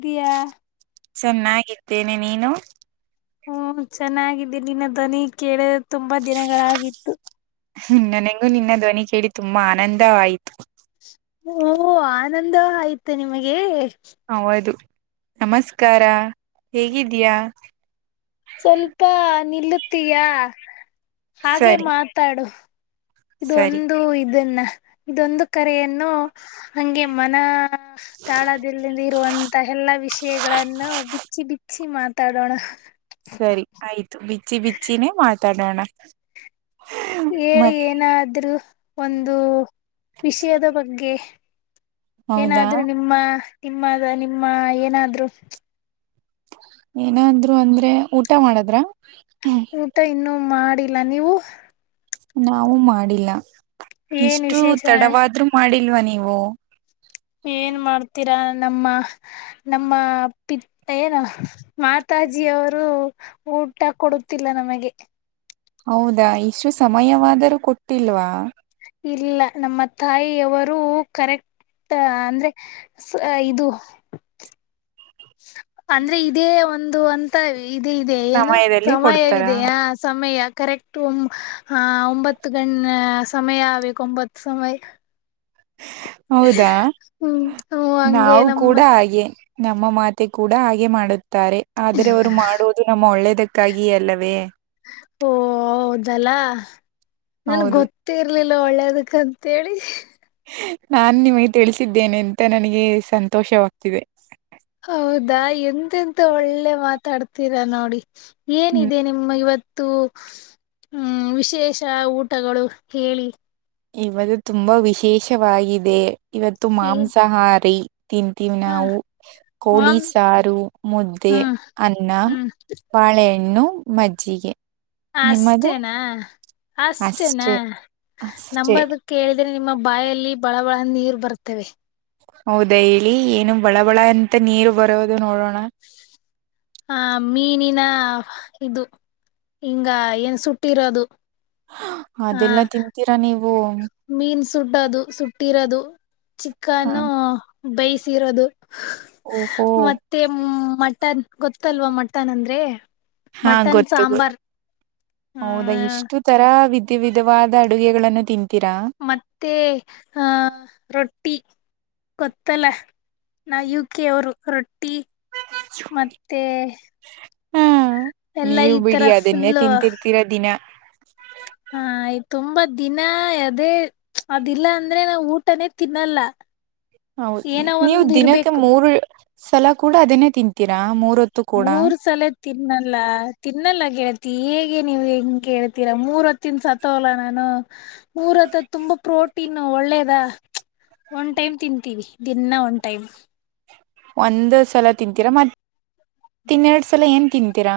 ಇದಯಾ ಚೆನ್ನಾಗಿದ್ದೇನೆ ನೀನು. ಹ್ಮ ಚೆನ್ನಾಗಿದ್ದೀನಿ ನಿನ್ನ ದ್ವನಿ ಕೇಳ. ತುಂಬಾ ದಿನಗಳಾಗಿತ್ತು ನನಗೂ ನಿನ್ನ ಧ್ವನಿ ಕೇಳಿ ತುಂಬಾ ಆನಂದ ವಾಯಿತು. ಹ್ಮ ಆನಂದ ಆಯ್ತು ನಿಮಗೆ. ಹೌದು ನಮಸ್ಕಾರ ಹೇಗಿದೀಯಾ. ಸ್ವಲ್ಪ ನಿಲ್ಲುತೀಯ ಹಾಗೆ ಸರಿ ಮಾತಾಡು. ಸರಿ ಇದೊಂದು ಇದನ್ನ ಇದೊಂದು ಕರೆಯನ್ನು. ಹಂಗೆ ಮನ ತಾಳದಲ್ಲಿ ಇರುವಂತ. ಎಲ್ಲಾ ವಿಷಯಗಳನ್ನು ಬಿಚ್ಚಿ ಬಿಚ್ಚಿ ಮಾತಾಡೋಣ. ಸರಿ ಆಯ್ತು ಬಿಚ್ಚಿ ಬಿಚ್ಚಿನೇ ಮಾತಾಡೋಣ. ಹೇಳಿ ಮತ್ ಏನಾದ್ರರು ಒಂದು ವಿಷಯದ ಬಗ್ಗೆ. ಹೌದಾ ಏನಾದ್ರು ನಿಮ್ಮ ನಿಮ್ಮ ನಿಮ್ಮ ಏನಾದ್ರು. ಏನಾದ್ರು ಅಂದ್ರೆ ಊಟ ಮಾಡದ್ರ. ಮತ್ತ ಇನ್ನುೂ ಮಾಡಿಲ್ಲ ನೀವು. ನಾವು ಮಾಡಿಲ್ಲ ಏನ್ ಇಷ್ಟು ವಿಶೇಷ ತಡವಾದ್ರು ಮಾಡಿಲ್ವ ನೀವು. ಏನ್ ಮಾಡ್ತೀರಾ ನಮ್ಮ. ನಮ್ಮ ಪಿತ್ ಏನು ಮಾತಾಜಿಯವರು. ಊಟ ಕೊಡುತ್ತಿಲ್ಲ ನಮಗೆ. ಹೌದಾ ಇಷ್ಟು ಸಮಯವಾದರೂ ಕೊಟ್ಟಿಲ್ವಾ. ಇಲ್ಲ ನಮ್ಮ ತಾಯಿಯವರು ಕರೆಕ್ಟ್. ಆ ಅಂದ್ರೆ ಇದು. ಅಂದ್ರೆ ಇದೇ ಒಂದು ಅಂತ. ಇದೆ ಇದೆ ಏನು ಸಮಯದಲ್ಲಿ ಕೊಡ್ತಾರಾ ಸಮಯವಿದೆಯಾ ಸಮಯ ಕರೆಕ್ಟು ಹ್ಮ್ಮ್. ಹಾ ಒಂಬತ್ತು ಗಣ ಸಮಯ ಆಬೇಕ ಒಂಬತ್ತು ಸಮಯ. ಹೌದಾ ಹ್ಮ್ ಹಂಗೆ ನಾವು ನಮ್ಮ ಕೂಡ ಹಾಗೆ. ನಮ್ಮ ಮಾತೆ ಕೂಡ ಹಾಗೆ ಮಾಡು. ತಾರೆ ಆದ್ರೆ ಅವ್ರು ಮಾಡುವುದು ನಮ್ಮ ಒಳ್ಳೇದಕ್ಕಾಗಿಯೆ ಅಲ್ಲವೇ. ಓ ಹೌದಲ್ಲಾ ನನ್ ಹೌದು ಗೊತ್ತ. ಇರ್ಲಿಲ್ಲ ಒಳ್ಳೇದಕ್ಕ ಅಂತೇಳಿ. ನಾನ್ ನಿಮಗೆ ತಿಳಿಸಿದ್ದೇನೆ ಅಂತ ನನಗೆ ಸಂತೋಷವಾಗ್ತಿದೆ. ಹೌದಾ ಎಂತೆಂತ ಒಳ್ಳೆ ಮಾತಾಡ್ತೀರಾ ನೋಡಿ ಹ್ಮ್ ಏನಿದೆ ನಿಮ್ಮ ಇವತ್. ಮತ್ತು ಹ್ಮ್ ವಿಶೇಷ ಊಟಗಳು ಹೇಳಿ. ಇವದು ತುಂಬಾ ವಿಶೇಷವಾಗಿದೆ ಇವತ್ತು ಮಾಂಸಾಹಾರಿ. ತಿಂತೀವ್ ಹ ನಾವು ಕೋಳಿ ಮಾಂಸ ಸಾರು ಮುದ್ದೆ ಹ್ಮ್ ಅನ್ನ. ಹ್ಮ್ ಬಾಳೆಹಣ್ಣು ಮಜ್ಜಿಗೆ. ನಿಮ್ಮದು ಅಷ್ಟೇನಾ ಅಷ್ಟೇನಾ ಅಷ್ಟೆ ಅಷ್ಟೇ ನಂಬದ. ಕೇಳಿದ್ರೆ ನಿಮ್ಮ ಬಾಯಲ್ಲಿ ಬಳ ಬಳ ನೀರ್ ಬರ್ತವೆ. ಹೌದಾ ಹೇಳಿ ಏನು ಬಳ ಬಳ ಅಂತ ನೀರು ಬರೋದು ನೋಡೋಣ. ಹ ಮೀನಿನ ಇದು. ಹಿಂಗ ಏನ್ ಸುಟ್ಟಿರೋದು. ಆ ಅದೆಲ್ಲ ತಿಂತೀರಾ ನೀವು. ಹ್ಮ. ಮೀನ್ ಸುಡದು ಸುಟ್ಟಿರೋದು ಹ ಚಿಕ್ಕನ್ನು. ಬೈಸಿರೊದು ಓಹೋ ಮತ್ತ. ಹ್ಮ್ ಮಟನ್ ಗೊತ್ತಲ್ವಾ ಮಟನ್ ಅಂದ್ರೆ ಹಾ ಮಟನ್ ಗೊತ್ತು ಗೊತ್ತು ಸಾಂಬಾರ್. ಆ ಹೌದಾ ಇಷ್ಟು ತರ ವಿತೀ ವಿದವಾದ ಅಡುಗೆಗಳನ್ನು ತಿಂತೀರಾ. ಮತ್ತೆ ಅಂ ರೊಟ್ಟಿ. ಗೊತ್ತಲ್ಲ ನಾವ್ ಯು ಕೆ ಅವರು ರೊಟ್ಟಿ. ಮತ್ತೇ. ಹಾ ಎಲ್ಲಾ ನೀವು ಈ ತರ ಬಿಡಿ ಅದನ್ನೇ ಫುಲ್ಲು. ತಿಂತಿರ್ತೀರ ದಿನ ಹಾ ಆಯ್ ತುಂಬಾ ದಿನ ಅದೇ ಅದಿಲ್ಲ ಅಂದ್ರೆ ನಾ ಊಟನೇ ತಿನ್ನಲ್ಲ. ಹೌದು ಏನೋ ನೀವು ಒಂದ್ ದಿನಕ್ಕೆ ಇರ್ಬೇಕು ಮೂರು ಸಲ ಕೂಡ ಅದನೇ ತಿಂತೀರಾ ಮೂರ ಹೊತ್ತು ಕೂಡ. ಮೂರ್ ಸಲ ತಿನ್ನಲ್ಲ ತಿನ್ನಲ್ಲ ಗೆಳತಿ ಹೇಗೆ ನೀವು ಹೆಂಗ ಕೇಳ್ತೀರ ಮೂರ್ ಹೊತ್ತುತಿಂದು ಸತ್ತೋಗ್ಲಾ ನಾನು. ರ ಹತ್ರದ ತುಂಬಾ ಪ್ರೋಟೀನ್ ಒಳ್ಳೇದ ಒಂದ ಟೈಮ್ ತಿಂತೀವಿ. ದಿನ್ನ ಒನ್ ಟೈಮ್. ಒಂದು ಸಲ ತಿಂತೀರಾ ಮತ್ತೆ ಇನ್ನೆರಡು ಸಲ ಏನ್ ತಿಂತೀರಾ.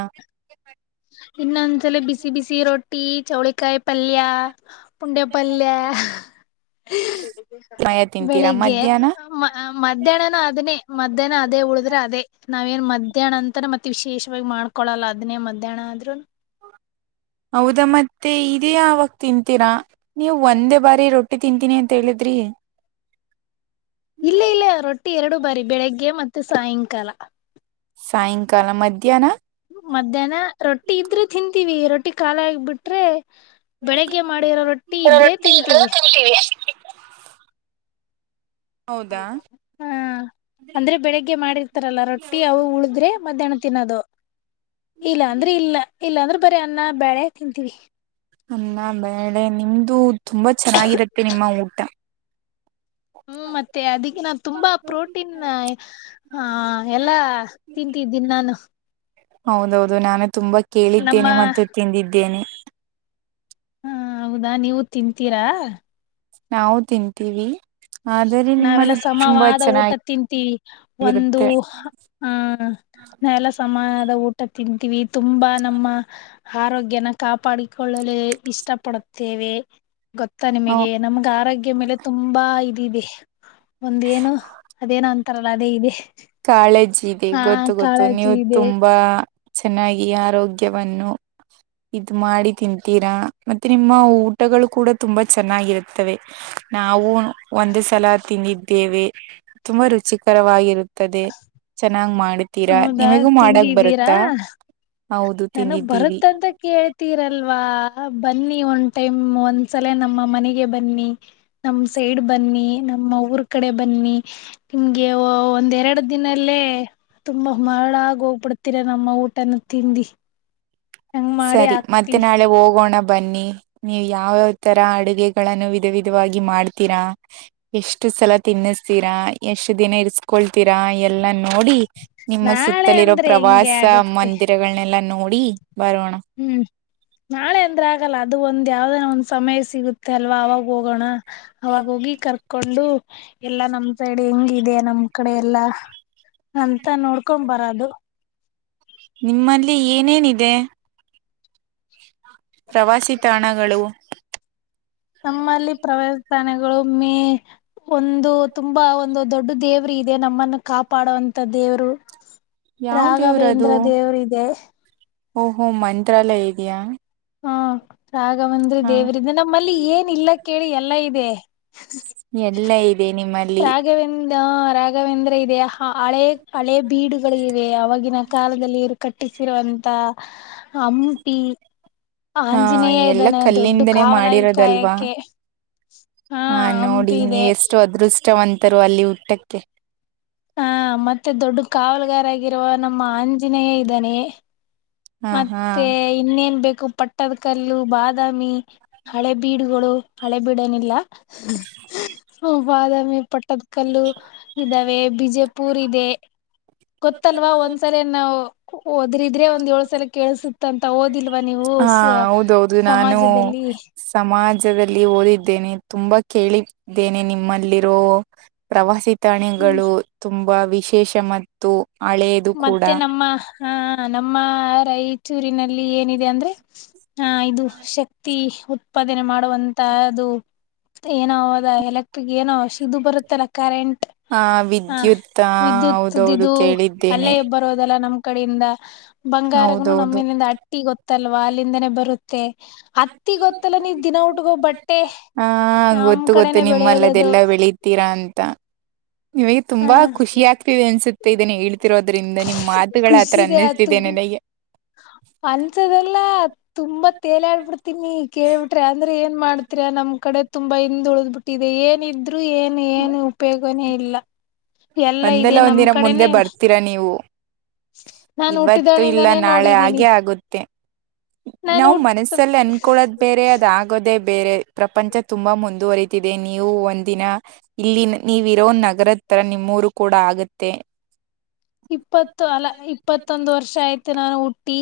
ಇನ್ನೊಂದಸಲ ಬಿಸಿ ಬಿಸಿ ರೊಟ್ಟಿ ಚೌಳಿಕಾಯಿ ಪಲ್ಯ. ಪುಂಡ್ಯ ಪಲ್ಯ್. ಮಯ ತಿಂತೀರಾ ಬೆಳಿಗ್ಗೆ ಮಧ್ಯಾಹ್ನ ಮಧ್ಯಾಹ್ನನ ಅದನೇ ಮಧ್ಯಾಹ್ನ ಅದೇ ಉಳಿದ್ರೆ ಅದೇ. ನಾವೇಏನ್ ಮಧ್ಯಾಹ್ನ ಅಂತಾನ ಮತ್ತೆ ವಿಶೇಷವಾಗಿ ಮಾಡ್ಕೊಳಲ್ಲ ಅದ್ನೇ ಮಧ್ಯಾಹ್ನ ಆದ್ರು. ಹೌದಾ ಮತ್ತೆ ಇದೇ ಅವವಾಗ ತಿಂತೀರಾ ನೀವು ಒಂದೇ ಬಾರಿ ರೊಟ್ಟಿ. ತಿಂತಿನಿ ಅಂತ ಹೇಳಿದ್ರಿ. ಇಲ್ಲ ಇಲ್ಲ ರೊಟ್ಟಿ ಎರಡು ಬಾರಿ ಬೆಳಿಗ್ಗೆ ಮತ್ತೆ ಸಾಯಂಕಾಲ. ಸಾಯಂಕಾಲ ಮಧ್ಯಾನ. ಮಧ್ಯಾಹ್ನ ರೊಟ್ಟಿ ಇದ್ರೆ ತಿಂತೀವಿ ರೊಟ್ಟಿ ಖಾಲಿ ಆಗಿ ಬಿಟ್ರೆ. ಬೆಳಿಗ್ಗೆ ಮಾಡಿರೋ ರೊಟ್ಟಿ ಇದ್ರೆ ತಿಂತೀವಿ. ಹೌದಾ ಹಾ ಅಂದ್ರೆ ಬೆಳಿಗ್ಗೆ ಮಾಡಿರ್ತಾರಲ್ಲ ರೊಟ್ಟಿ ಅವು ಉಳಿದ್ರೆ ಮಧ್ಯಾಹ್ನ. ತಿನ್ನೋದು ಇಲ್ಲ ಅಂದ್ರೆ ಇಲ್ಲ ಇಲ್ಲಾ ಅಂದ್ರೆ ಬರೇ ಅನ್ನ ಬಳೆ ತಿಂತೀವಿ. ಅನ್ನ ಬೆಳೆ ನಿಮ್ದು ತುಂಬಾ ಚೆನ್ನಾಗಿರತ್ತೆ ನಿಮ್ಮ ಊಟ. ಹ್ಮ್ ಮತ್ತೆ ಅದಕ್ಕೆ ನಾವ್ ತುಂಬಾ ಪ್ರೋಟೀನ್. ಹಾ ಎಲ್ಲಾ ತಿಂತಿದ್ದೀನಿ ನಾನು. ಹೌದೌದು ನಾನು ತುಂಬಾ ನಮ್ಮ ಕೇಳಿದ್ದೇನೆ ಮತ್ತೆ ತಿಂದಿದ್ದೇನೆ. ಹಾ ಹೌದಾ ನೀವು ತಿಂತೀರಾ. ನಾವು ತಿಂತೀವಿ. ಆದರೆ ನಾವೆಲ್ಲ ನಿಮ್ಮದು ತುಂಬಾ ಸಮವಾದ ಊಟ ತಿಂತೀವಿ ಒಂದು. ಚೆನ್ನಾಗಿರುತ್ತೆ ಹಾ ನಾವ ಎಲ್ಲ ಸಮಾನದ ಊಟ ತಿಂತೀವಿ ತುಂಬಾ ನಮ್ಮ ಆರೋಗ್ಯನ ಕಾಪಾಡಿಕೊಳ್ಳಲು ಇಷ್ಟ ಪಡುತ್ತೇವೆ ಗೊತ್ತಾ ನಾವು ನಿಮಗೆ. ನಮ್ಗೆ ಆರೋಗ್ಯದ ಮೇಲೆ ತುಂಬಾ ಇದಿದೆ ಒಂದೇಏನು ಅದೇನೋ ಅಂತಾರಲ್ಲ ಅದೇ ಇದೆ. ಕಾಳಜಿ ಇದೆ ಹಾ ಗೊತ್ತು ಗೊತ್ತು ನೀವು ಕಾಳಜಿ ಇದೆ ತುಂಬಾ ಚೆನ್ನಾಗಿ ಆರೋಗ್ಯವನ್ನು. ಇದ್ ಮಾಡಿ ತಿಂತೀರಾ ಮತ್ತೆ ನಿಮ್ಮ ಊಟಗಳು ಕೂಡ ತುಂಬಾ ಚೆನ್ನಾಗಿರುತ್ತವೆ. ನಾವು. ಒಂದು ಸಲ ತಿಂದಿದ್ದೇವೆ ತುಂಬಾ ರುಚಿಕರವಾಗಿರುತ್ತದೆ. ನ್ನಂಗ್ ಮಾಡ್ತೀರಾ ಹೌದಾ ನಿಮಗೂ ಮಾಡಕ್ ತಿಂದಿದ್ದೀರಾ ಬರುತ್ತಾ ಹೌದು ನನಗ್ ತಿಂದಿದ್ದೀವಿ ಬರುತ್ತಂತ ಕೇಳ್ತೀರಲ್ವಾ ಬನ್ನಿ ಒಂದ್ ಟೈಮ್ ಒಂದ್ಸಲೇ ನಮ್ಮ ಮನೆಗೆ ಬನ್ನಿ ನಮ್ಮ ಸೈಡ್ ಬನ್ನಿ ನಮ್ಮ ಊರ್ ಕಡೆ ಬನ್ನಿ ನಿಮ್ಗೆ ವ ಒಂದ್ ಎರಡು ದಿನಲ್ಲೇ ತುಂಬಾ ಮರಳಾಗಿ ಹೋಗ್ಬಿಡ್ ಹತ್ತಿರ ನಮ್ಮ ಊಟನ್ನು ತಿಂದಿ ಹಂಗ್ ಮಾಡಿ ಸರಿ ಮತ್ತೆ ಹಾಕ್ತಿವಿ ನಾಳೆ ಹೋಗೋಣ ಬನ್ನಿ ನೀವು ಯಾವಾವ ತರ ಅಡುಗೆಗಳನ್ನು ವಿಧ ವಿಧವಾಗಿ ಮಾಡ್ತೀರಾ ಎಷ್ಟು ಸಲ ತಿನ್ನಸ್ತೀರಾ ಎಷ್ಟು ದಿನ ಇರ್ಸ್ಕೊಳ್ತೀರಾ ಎಲ್ಲಾ ನೋಡಿ ನಿಮ್ಮ ನಾಳೆ ಸುತ್ತಲಿರೋ ಅಂದ್ರೆ ಹೆಂಗೆ ಪ್ರವಾಸ ಆಗತ್ತೆ ಮಂದಿರಗಳನೆೆಲ್ಲ ನೋಡಿ ಬರೋಣ ಹ್ಮ್ ನಾಳೆ ಅಂದ್ರೆ ಆಗಲ್ಲ ಅದು ಒಂದ್ ಯಾವ್ದನ ಒಂದ್ ಸಮಯ ಸಿಗುತ್ತೆ ಅಲ್ವಾ ಅವಾಗ ಹೋಗೋಣ ಅವಾಗ ಹೋಗಿ ಕರ್ಕೊಂಡು ಎಲ್ಲಾ ನಮ್ ಸೈಡ್ ಹೆಂಗ ಇದೆ ನಮ್ ಕಡೆ ಎಲ್ಲಾ ಅಂತ ನೋಡ್ಕೊಂಡ್ ಬರದು ನಿಮ್ಮಲ್ಲಿ ಏನೇನಿದೆ ಪ್ರವಾಸಿ ತಾಣಗಳು ನಮ್ಮಲ್ಲಿ ಪ್ರವಾಸ ತಾಣೆಗಳು ಮೇ ಒಂದು ತುಂಬಾ ಒಂದು ದೊಡ್ಡ ದೇವ ದೇವರು ಇದೆ ನಮ್ಮನ್ನು ಕಾಪಾಡುವಂತ ದೇವರು ಯಾವ್ದೇವ್ರದು ರಾಘವೇಂದ್ರ ದೇವರು ಇದೆ ಓಹೋ ಮಂತ್ರಾಲಯ ಇದೆಯಾ ಹಾ ರಾಘವಂದ್ರಿ ಹಾ ದೇವರಿದೆ ನಮ್ಮಲ್ಲಿ ಏನ್ ಇಲ್ಲ ಕೇಳಿ ಎಲ್ಲಾ ಇದೆ ಎಲ್ಲ ಇದೆ ನಿಮ್ಮಲ್ಲಿ ರಾಘವೇಂದ ರಾಘವೇಂದ್ರ ಇದೆಯಾ ಹಳೆ ಹಳೆ ಬೀಡುಗಳೆ ಆವಾಗಿನ ಕಾಲದಲ್ಲಿ ಇವ್ರು ಕಟ್ಟಿಸಿರುವಂತ ಹಂಪಿ ಹಾ ಆಂಜನೇಯ ಎಲ್ಲ ಇದ್ದಾನೆ ದೊಡ್ಡ ಕಲ್ಲಿಂದನೇ ಕಾವಲಾಗಿ ಮಾಡಿರೋದಲ್ವಾ ಕಾಯಕ್ಕೆ ಹಾ ಹಂಪಿ ಇದೆ ಇಷ್ಟವಂತರು ಅಲ್ಲಿ ಹುಟ್ಟಕ್ಕೆ ಹಾ ಮತ್ತೆ ದೊಡ್ಡ ಕಾವಲುಗಾರ ಆಗಿರುವ ನಮ್ಮ ಆಂಜನೇಯ ಇದ್ದಾನೆ ಹಾ ಹಾ ಮತ್ತೆ ಇನ್ನೇನ್ ಬೇಕು ಪ ಪಟ್ಟದ ಕಲ್ಲು ಬಾದಾಮಿ ಹಳೆ ಬೀಡುಗಳು ಹಳೆ ಬೀಡಏನಿಲ್ಲ ಬಾದಾಮಿ ಪಟ್ಟದ ಕಲ್ಲು ಇದ್ದಾವೆ ಬಿಜೆ ಪೂರ ಇದೆ ಗೊತ್ತಲ್ವಾ ಒಂದ್ಸಲ ನಾವು ಹೊದ್ರಿದ್ರೆ ಒಂದ್ ಏಳು ಸಲ ಕೇಳಸುತ್ತ ಅಂತ ಓದಿಲ್ವಾ ನೀವು ಹಾ ಹೌದೌದು ನಾನು ಸಮಾಜದಲ್ಲಿ ಸಮಾಜದಲ್ಲಿ ಓದಿದ್ದೇನೆ ತುಂಬಾ ಕೇಳಿದ್ದೇನೆ ನಿಮ್ಮಲ್ಲಿರೋ ಪ್ರವಾಸಿ ಹ್ಮ ತಾಣಿಗಳು ತುಂಬಾ ವಿಶೇಷ ಮತ್ತು ಹಳೆಯದು ಕೂಡ ಹಾ ನಮ್ಮ ರಾಯಚೂರಿನಲ್ಲಿ ಏನಿದೆ ಅಂದ್ರೆ ಹಾ ಇದು ಶಕ್ತಿ ಉತ್ಪಾದನೆ ಮಾಡುವಂತಹದು ಏನೋ ಅದ್ ಎಲೆಕ್ಟ್ರಿಕ್ ಏನಶ ಇದು ಬರುತ್ತಲ್ಲ ಕರೆಂಟ್ ಹ ಹ ವಿದ್ಯುತ್ ಹ ಹೌದೌದು ಕೇಳಿದ್ದ ಅಲ್ಲೇಬ್ಬರೋದಲ್ಲಾ ನಮ್ ಕಡೆಯಿಂದ ಬಂಗಾರಗನು ಹೌದೌದು ನಮ್ಮಲ್ಲಿಂದ ಹಟ್ಟಿ ಗೊತ್ತ ತಲ್ವಾ ಅಲ್ಲಿಂದಾನೆ ಬರುತ್ತೆ ಮತ್ತೆ ಅತ್ತಿ ಗೊತ್ತಲ್ಲ ನೀ ದಿನ ಹುಟುಗೋ ಬಟ್ಟೆ ಆ ನಮ್ ಕಡೆ ನೆ ಬೆಳೆಯದ ಅದು ತಿರಾ ಅಂತ ನಿಮಗೆ ತುಂಬಾ ಖುಷಿ ಹ ಆಗ್ತೀವಿ ಅನ್ಸುತ್ತೆ ಇದನ್ನೇ ಹೇಳಿ ತಿರೋದ್ರಿಂದ ನಿಮ್ಮ ಮಾತುಗಳ ಆತರ ಖುಷಿನೇ ಅನ್ನಿಸ್ತಿದೆೇ ನನಗೆ ಅಂಸದಲ್ಲ ತುಂಬಾ ತೇಲಾಡ್ಬ ಬಿಡ್ತೀನಿ ಕೇಳ್ಬಿಟ್ರ ಅಂದ್ರೆ ಏನ್ ಮಾಡ್ತರಿ ನಮ್ ಕಡೆ ತುಂಬ ಇಂದ ಉಳ್ದ್ ಬಿ ಇದ ಏನಿದ್ರು ಏನು ಏನು ಉಪಯೋಗನೇ ಇಲ್ಲ. ಎಲ್ಲಾ ಇದೆ ಒಂದಲ್ಲ ನಮ್ ಒಂದಿನ ಮುಂದೆ ಕಡೆನೇ ಬರ್ತೀರಾ ನೀವು. ನಾನ್ ಇವತ್ತು ಇಲ್ಲ ಹುಟ್ಟಿದಳಿಂದಾನೇ ನಾಳೆ ನೋಡಿದೀನಿ ಆಗೆ ಆಗುತ್ತೆ. ನಾನು ನಾವೂ ಹುಟ್ಟ ಮನಸ್ಸಲ್ಲಿ ಅನ್ಕೊಳದ್ ಬೇರೆ ಅದ್ ಆಗ ಆಗೋದೆ ಬೇರೆ ಪ್ರಪಂಚ ತುಂಬಾ ಮುಂದುವರಿತಿದೆ ನೀವು ಒಂದಿನ ಗೊ ಇಲ್ಲಿ ನೀವ ಇರೋ ನಗರ ತರ ನಿಮ್ಮೂರು ಕೂಡ ಆಗತ್ತೆ. ಇಪ್ಪತ್ತು ಅಲ ಇಪ್ಪತ್ತೊಂದು ವರ್ಷ ಆಯ್ತು ನಾನು ಹುಟ್ಟಿ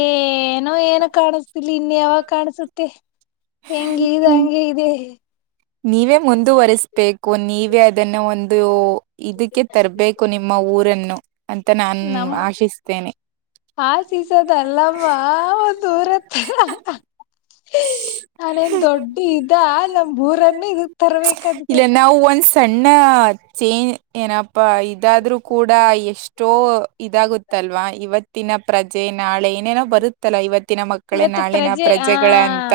ಏನೋ ಏನೂ ಕಾಣಸ್ತಿಲ್ ಇನ್ ಯಾವಾಗ ಕಾಣಸುತ್ತೆ? ಹೆಂಗ ಇದೇ ಹ್ಮ್ ಹಂಗೆ ಇದೆ. ನೀವೇ ಮುಂದುವರ್ಸ್ಬೇಕು ನೀವೇ ಅದನ್ನ ಒಂದು ಇದಕ್ಕೆ ತರ್ಬೇಕು ನಿಮ ನಮ್ಮ ಊರನ್ನು ಅಂತೆ ನಾನ್ ಆಶಿಸ್ತೇನೆ. ಆಶಿಸೋದ ಅಲ್ಲಮ್ಮ ಒಂದು ಊರತ್ರ ಹಾ ಹಾ ಇದ ನಮ್ ಊರನ್ನು ಇದಕ್ ತರ್ಬೇಕಂತೆ. ಇಲ್ಲ ನಾವು ಒನ್ಸ್ ಸಣ್ಣ ಚೇಂಜ್ ಏನಪ್ಪಾ ಇದಾದ್ರೂ ಕೂಡ ಎ ಎಷ್ಟೋ ಇದಾಗುತ್ತಲ್ವಾ ಇವತ್ತಿನ ಪ್ರಜೆ ನಾಳೆ ಏನೇನೋ ಬರುತ್ತಲ್ಲ ಇವತ್ತಿನ ಮಕ್ಕ ಮಕ್ಕಳೇ ಇವತ್ತು ನಾಳಿನ ಪ್ರಜೆ ಆ ಪ್ರಜೆಗಳ ಅಂತ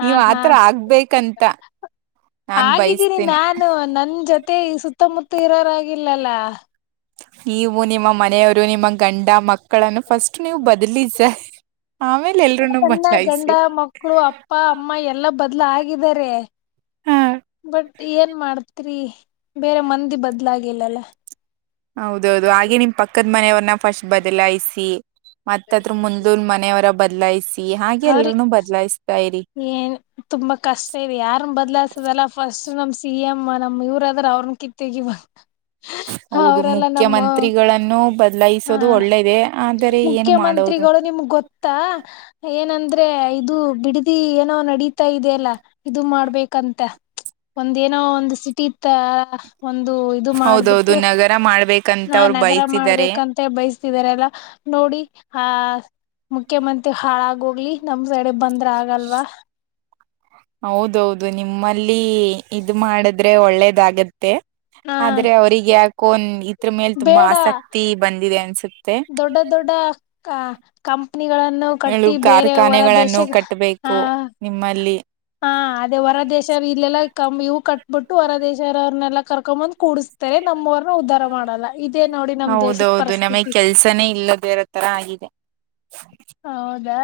ಹ ನೀವ್ ಹಾ ಆತರ ಆಗ್ಬೇಕಂತ. ನಾನ್ ಆಗಿದ್ದೀನಿ ಬಯಸ್ತೀನಿ ನಾನು ನನ್ ಜೊತೆ ಈ ಸುತ್ತಮುತ್ತ ಇರೋರಾಗಿಲ್ಲಲ್ಲ. ನೀವು ನಿಮ್ಮ ಮನೆಯವರು ನಿಮ್ಮ ಗಂಡ ಮಕ್ಕಳನ್ನು ಫಸ್ಟ್ ನೀವು ಬದ್ಲಿಸ ಆಮೇಲ ಎಲ್ರುನು ನನ್ನ ಗಂಡ ಬದಲಾಯಿಸಿ. ಮಕ್ಕಳು ಅಪ್ಪ ಅಮ್ಮ ಎಲ್ಲಾ ಬದ್ಲ ಆಗಿದ್ದಾರೆ. ಹ ಬಟ್ ಏನ್ ಮಾಡ್ತ್ರಿ ಬೇರೆ ಮಂದಿ ಬದ್ಲಾಗಿಲ್ಲಲ್ಲ. ಹೌದೌದು ಹಾಗೆ ನಿಮ್ ಪಕ್ಕದ ಮನೆಯವ್ರನ್ನ ಫಸ್ಟ್ ಬದಲಾಯಿಸಿ. ಮತ್ತ ಅದ್ರ ಮುಂದಲ್ ಮನೆಯವರ ಬದ್ಲಾಯ್ಸಿ ಹಾಗೆ ಅವ್ರಿ ಎಲ್ರನು ಬದ್ಲಾಯಿಸತಾ ಇರಿ. ಏನ್ ತುಂಬಾ ಕಷ್ಟ ಇದೆ ಯಾರನ್ನ ಬದ್ಲಾಸದಲ್ಲ ಫಸ್ಟ್ ನಮ್ ಸಿ ಎಮ್ ನಮ್ ಇವರ ಅದರ್ ಅವರ್ನ್ ಕಿತ್ತ ಒಗಿಬೇಕ ಹೌದು ಮುಖ್ಯಮಂತ್ರಿಗಳಗಳನ್ನು ಬದ ಹ ಲಾಯಿಸುವುದು ಒಳ್ಳೇದೇ ಆದರೆ ಏನ ಮಾಡೋದು? ಮುಖ್ಯಮಂತ್ರಿಗಳು ನಿಮ್ಗ್ ಗೊತ್ತಾ ಏನಂದ್ರೆ ಇದು ಬಿಡದಿ ಏನೋ ನಡೀತಾ ಇದೆಯಲ್ಲ ಇದು ಮಾಡ್ಬೇಕಂತ ಒಂದ ಏನೋ ಒಂದು ಸಿಟಿ ತರ ಒಂದು ಇದು ಹೌದಹೌದು ಮಾಡ್ಬಿಟ್ಟು ನಗರ ಮಾಡ್ಬೇಕಂತ ಅವ್ರು ಬಯಸಿದ್ದಾರೆ. ಮತ್ತೆ ಬಯಸ್ತಿದಿದ್ದಾರಲ್ಲ ನೋಡಿ ಆ ಮುಖ್ಯಮಂತ್ರಿ ಹಾಳಾಗೋಗ್ಲಿ. ನಮ್ ಸೈಡೇ ಬಂದ್ರ ಆಗಲ್ವಾ? ಹೌದಹೌದು ನಿಮ್ಮಲ್ಲಿ ಇದ ಮಾಡಿದ್ರೆ ಒಳ್ಳೇದಾಗತ್ತೆ. ಹ ಆದ್ರೆ ಅವ್ರಿಗೆ ಯಾಕೋ ಇದ್ರ ಮೇಲ್ ತುಂಬಾ ಬೇಡ ಆಸಕ್ತಿ ಬಂದಿದೆ ಅನ್ಸುತ್ತೆ. ದೊಡ್ಡ ದೊಡ್ಡ ಕಾ ಕಂಪನಿಗಳನ್ನು ಹೇಳು ಕಟ್ಟಿ ಬೇರೆ ಹೊರ ದೇಶ ಕಾರ್ಖಾನೆಗಳನ್ನು ಹಾ ಕಟ್ಬೇಕು ನಿಮ್ಮಲ್ಲಿ ಹಾ ಅದೇ ಹೊರ ದೇಶವ ಇಲ್ಲೆಲ್ಲಾ ಕಂ ಇವು ಕಟ್ಬಿಟ್ಟು ಹೊರ ದೇಶವ್ರನೆಲ್ಲ ಕರ್ಕೊಂಬಂದ್ ಕೂಡಸ್ತ ನೋಡಿ ನಮ್ ದೇಶದ ಹೌದೌದು ನಮಗ್ ಪರಿಸ್ಥಿತಿ ಕೆಲ್ಸನೇ ಇಲ್ಲದೇ ಇರ ತರ ಆಗಿದೆ. ಹೌದಾ.